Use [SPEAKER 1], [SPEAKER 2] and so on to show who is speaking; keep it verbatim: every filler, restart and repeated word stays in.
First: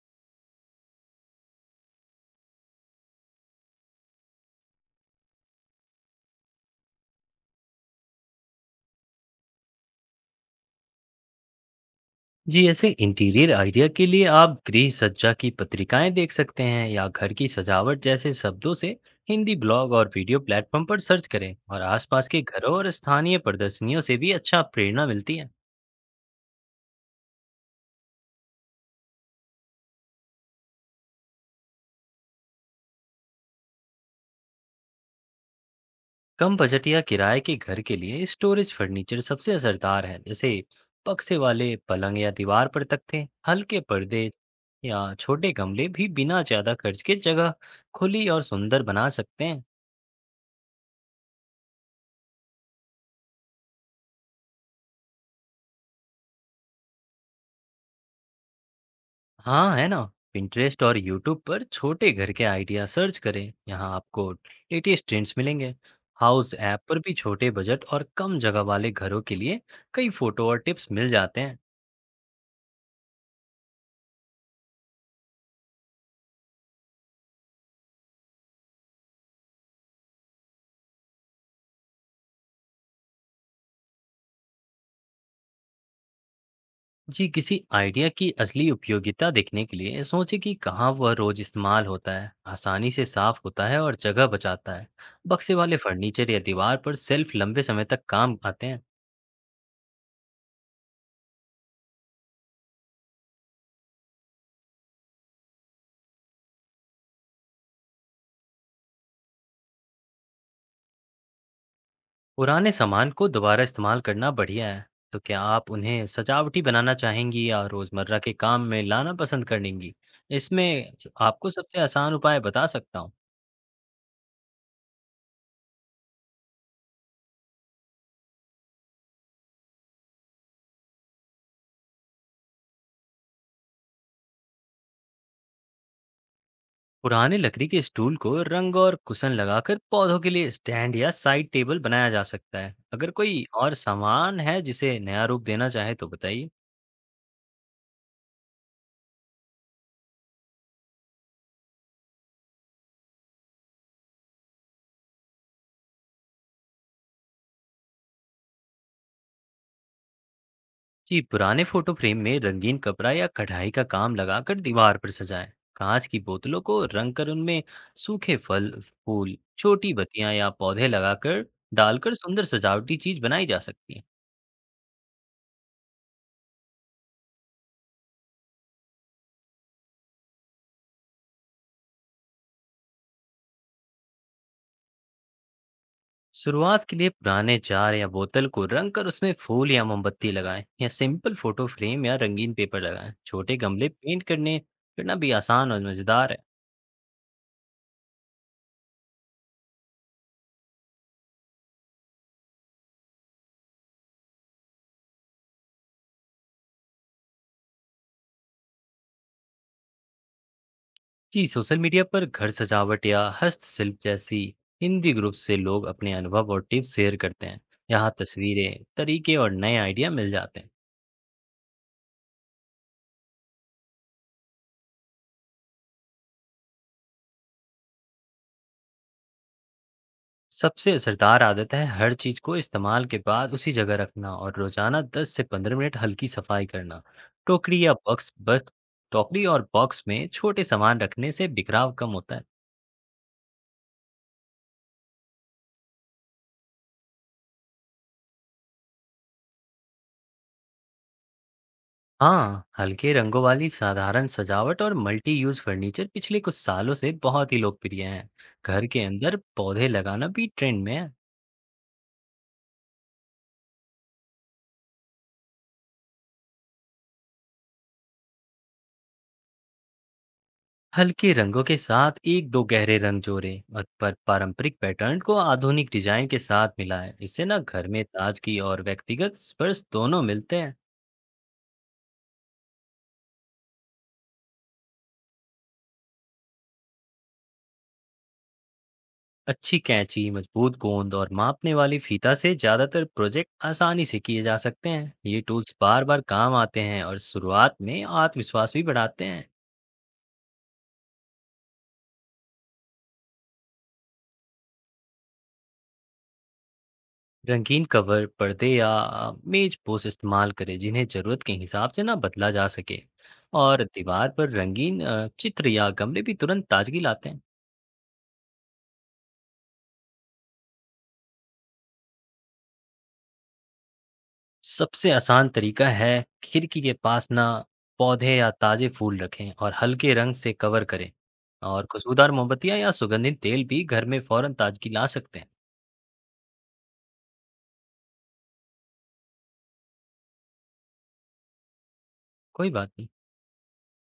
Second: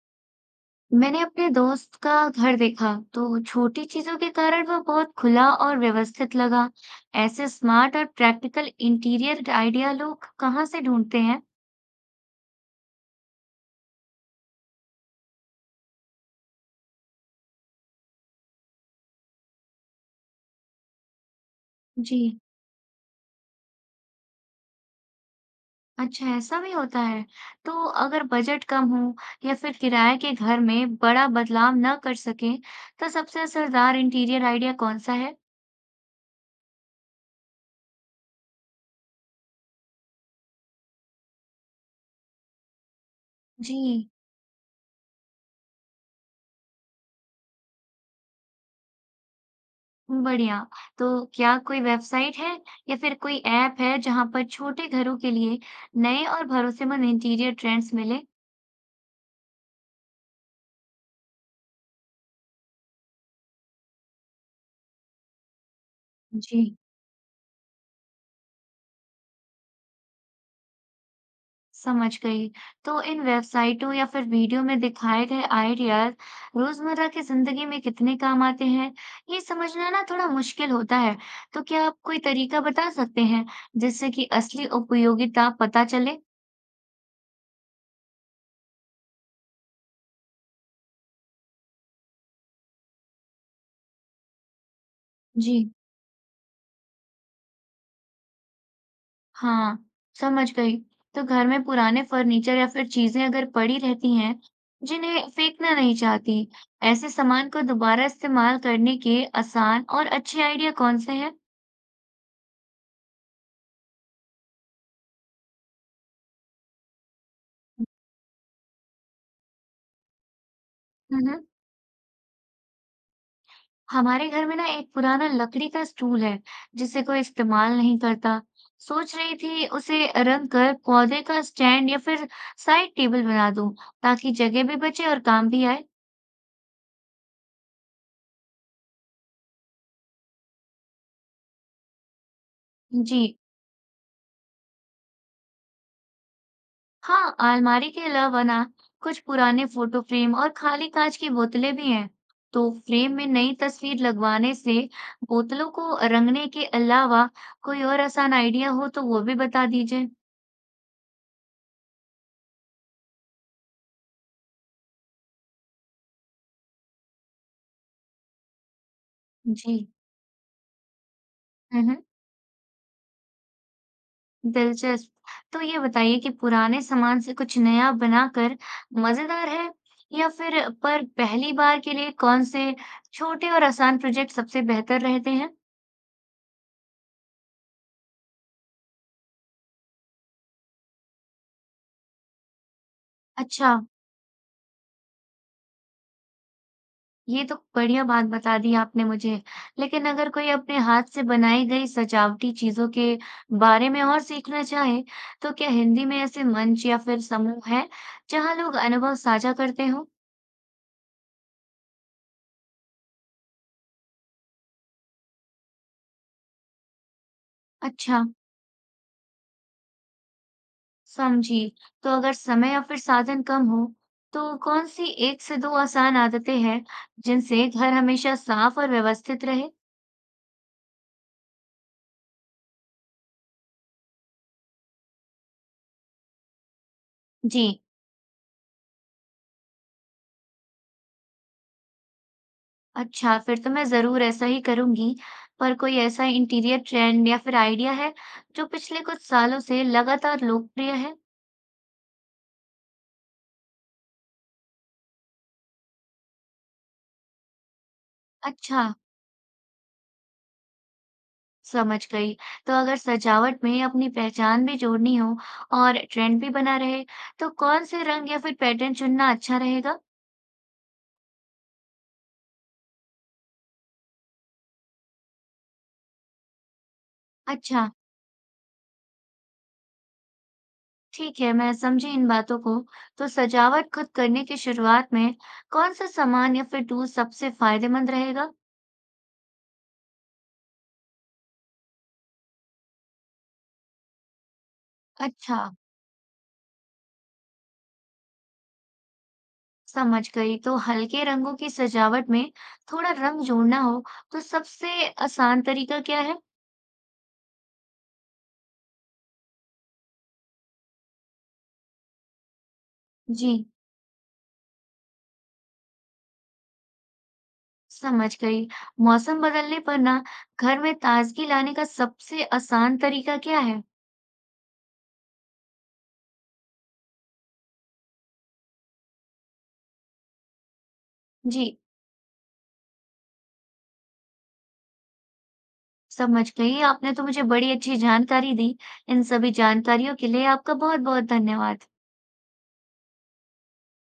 [SPEAKER 1] मैंने अपने दोस्त का घर देखा तो छोटी चीजों के कारण वह बहुत खुला और व्यवस्थित लगा। ऐसे स्मार्ट और प्रैक्टिकल इंटीरियर आइडिया लोग कहाँ से ढूंढते हैं?
[SPEAKER 2] जी ऐसे इंटीरियर आइडिया के लिए आप गृह सज्जा की पत्रिकाएं देख सकते हैं या घर की सजावट जैसे शब्दों से हिंदी ब्लॉग और वीडियो प्लेटफॉर्म पर सर्च करें और
[SPEAKER 1] जी,
[SPEAKER 2] आसपास के घरों और स्थानीय प्रदर्शनियों से भी अच्छा प्रेरणा मिलती है।
[SPEAKER 1] अच्छा ऐसा भी होता है। तो अगर बजट कम हो या फिर किराए के घर में बड़ा बदलाव न कर सके, तो सबसे असरदार इंटीरियर आइडिया कौन सा है?
[SPEAKER 2] कम बजट या किराए के घर के लिए स्टोरेज फर्नीचर सबसे असरदार है, जैसे पक्से वाले पलंग या दीवार पर तख्ते, हल्के
[SPEAKER 1] जी
[SPEAKER 2] पर्दे या छोटे गमले भी बिना ज्यादा खर्च के जगह खुली और सुंदर बना सकते हैं।
[SPEAKER 1] बढ़िया। तो क्या कोई वेबसाइट है या फिर कोई ऐप है जहाँ पर छोटे घरों के लिए नए और भरोसेमंद इंटीरियर ट्रेंड्स मिले?
[SPEAKER 2] हाँ, है ना। पिंटरेस्ट और यूट्यूब पर छोटे घर के आइडिया सर्च करें। यहाँ आपको लेटेस्ट ट्रेंड्स मिलेंगे। हाउस
[SPEAKER 1] जी
[SPEAKER 2] ऐप पर भी छोटे बजट और कम जगह वाले घरों के लिए कई फोटो और टिप्स मिल जाते हैं।
[SPEAKER 1] समझ गई। तो इन वेबसाइटों या फिर वीडियो में दिखाए गए आइडियाज रोजमर्रा की जिंदगी में कितने काम आते हैं, ये समझना ना थोड़ा मुश्किल होता है। तो क्या आप कोई तरीका बता सकते हैं जिससे कि असली उपयोगिता पता चले?
[SPEAKER 2] जी, किसी आइडिया की असली उपयोगिता देखने के लिए सोचें कि कहाँ वह रोज इस्तेमाल होता है, आसानी से साफ होता है और जगह बचाता है। बक्से
[SPEAKER 1] जी
[SPEAKER 2] वाले फर्नीचर या दीवार पर शेल्फ लंबे समय तक काम आते हैं।
[SPEAKER 1] हाँ, समझ गई। तो घर में पुराने फर्नीचर या फिर चीजें अगर पड़ी रहती हैं, जिन्हें फेंकना नहीं चाहती, ऐसे सामान को दोबारा इस्तेमाल करने के आसान और अच्छे आइडिया कौन से हैं?
[SPEAKER 2] पुराने सामान को दोबारा इस्तेमाल करना बढ़िया है। तो क्या आप उन्हें सजावटी बनाना चाहेंगी या रोजमर्रा के काम में लाना पसंद करेंगी? इसमें स-
[SPEAKER 1] हम्म,
[SPEAKER 2] आपको सबसे आसान उपाय बता सकता हूँ।
[SPEAKER 1] हमारे घर में ना एक पुराना लकड़ी का स्टूल है, जिसे कोई इस्तेमाल नहीं करता। सोच रही थी उसे रंग कर पौधे का स्टैंड या फिर साइड टेबल बना दूं, ताकि जगह भी बचे और काम भी आए।
[SPEAKER 2] पुराने लकड़ी के स्टूल को रंग और कुशन लगाकर पौधों के लिए स्टैंड या साइड टेबल बनाया जा सकता है। अगर
[SPEAKER 1] जी।
[SPEAKER 2] कोई और सामान है जिसे नया रूप देना चाहे तो बताइए।
[SPEAKER 1] हाँ, अलमारी के अलावा ना कुछ पुराने फोटो फ्रेम और खाली कांच की बोतलें भी हैं। तो फ्रेम में नई तस्वीर लगवाने से बोतलों को रंगने के अलावा कोई और आसान आइडिया हो तो वो भी बता दीजिए।
[SPEAKER 2] जी, पुराने फोटो फ्रेम में रंगीन कपड़ा या कढ़ाई का काम लगाकर दीवार पर सजाएं। कांच की बोतलों को रंग कर उनमें सूखे फल, फूल,
[SPEAKER 1] जी,
[SPEAKER 2] छोटी बत्तियां या पौधे लगाकर
[SPEAKER 1] हम्म, हम्म।
[SPEAKER 2] डालकर सुंदर सजावटी चीज बनाई जा सकती है।
[SPEAKER 1] दिलचस्प। तो ये बताइए कि पुराने सामान से कुछ नया बनाकर मजेदार है या फिर पर पहली बार के लिए कौन से छोटे और आसान प्रोजेक्ट सबसे बेहतर रहते हैं?
[SPEAKER 2] शुरुआत के लिए पुराने जार या बोतल को रंग कर उसमें फूल या मोमबत्ती लगाएं या सिंपल फोटो फ्रेम या रंगीन पेपर लगाएं, छोटे
[SPEAKER 1] अच्छा।
[SPEAKER 2] गमले पेंट करने करना भी आसान और मजेदार है।
[SPEAKER 1] ये तो बढ़िया बात बता दी आपने मुझे। लेकिन अगर कोई अपने हाथ से बनाई गई सजावटी चीज़ों के बारे में और सीखना चाहे, तो क्या हिंदी में ऐसे मंच या फिर समूह हैं, जहाँ लोग अनुभव साझा करते हों?
[SPEAKER 2] जी, सोशल मीडिया पर घर सजावट या हस्तशिल्प जैसी हिंदी ग्रुप से लोग अपने अनुभव और टिप्स शेयर करते हैं। यहाँ
[SPEAKER 1] अच्छा,
[SPEAKER 2] तस्वीरें, तरीके और नए आइडिया मिल जाते हैं।
[SPEAKER 1] समझी। तो अगर समय या फिर साधन कम हो, तो कौन सी एक से दो आसान आदतें हैं, जिनसे घर हमेशा साफ और व्यवस्थित रहे?
[SPEAKER 2] सबसे असरदार आदत है हर चीज को इस्तेमाल के बाद उसी जगह रखना और रोजाना दस से पंद्रह मिनट हल्की सफाई करना।
[SPEAKER 1] जी।
[SPEAKER 2] टोकरी या बॉक्स, बस टोकरी और बॉक्स में छोटे सामान रखने से बिखराव कम होता है।
[SPEAKER 1] अच्छा, फिर तो मैं ज़रूर ऐसा ही करूँगी। पर कोई ऐसा इंटीरियर ट्रेंड या फिर आइडिया है, जो पिछले कुछ सालों से लगातार लोकप्रिय है?
[SPEAKER 2] हाँ, हल्के रंगों वाली साधारण सजावट और मल्टी यूज फर्नीचर पिछले कुछ सालों से बहुत ही लोकप्रिय हैं।
[SPEAKER 1] अच्छा,
[SPEAKER 2] घर के अंदर पौधे लगाना भी ट्रेंड में है।
[SPEAKER 1] समझ गई। तो अगर सजावट में अपनी पहचान भी जोड़नी हो और ट्रेंड भी बना रहे, तो कौन से रंग या फिर पैटर्न चुनना अच्छा रहेगा?
[SPEAKER 2] हल्के रंगों के साथ एक दो गहरे रंग जोड़े और पर पारंपरिक पैटर्न को आधुनिक डिजाइन के साथ मिलाएं। इससे ना घर
[SPEAKER 1] अच्छा,
[SPEAKER 2] में ताजगी और व्यक्तिगत स्पर्श दोनों मिलते हैं।
[SPEAKER 1] ठीक है, मैं समझी इन बातों को। तो सजावट खुद करने की शुरुआत में कौन सा सामान या फिर टूल सबसे फायदेमंद रहेगा?
[SPEAKER 2] अच्छी कैंची, मजबूत गोंद और मापने वाली फीता से ज्यादातर प्रोजेक्ट आसानी से किए जा सकते हैं। ये
[SPEAKER 1] अच्छा।
[SPEAKER 2] टूल्स बार बार काम आते हैं और शुरुआत में आत्मविश्वास भी बढ़ाते हैं।
[SPEAKER 1] समझ गई तो हल्के रंगों की सजावट में थोड़ा रंग जोड़ना हो तो सबसे आसान तरीका क्या है।
[SPEAKER 2] रंगीन कवर, पर्दे या अ, मेज पोस्ट इस्तेमाल करें जिन्हें ज़रूरत के हिसाब से ना बदला जा सके
[SPEAKER 1] जी
[SPEAKER 2] और दीवार पर रंगीन अ, चित्र या गमले भी तुरंत ताजगी लाते हैं।
[SPEAKER 1] समझ गई। मौसम बदलने पर ना घर में ताजगी लाने का सबसे आसान तरीका क्या है।
[SPEAKER 2] सबसे आसान तरीका है खिड़की के पास ना पौधे या ताज़े फूल रखें और हल्के रंग से कवर करें
[SPEAKER 1] जी
[SPEAKER 2] और खुशबूदार मोमबत्तियां या सुगंधित तेल भी घर में फौरन ताजगी ला सकते हैं।
[SPEAKER 1] समझ गई आपने तो मुझे बड़ी अच्छी जानकारी दी। इन सभी जानकारियों के लिए आपका बहुत बहुत धन्यवाद।
[SPEAKER 2] कोई बात नहीं।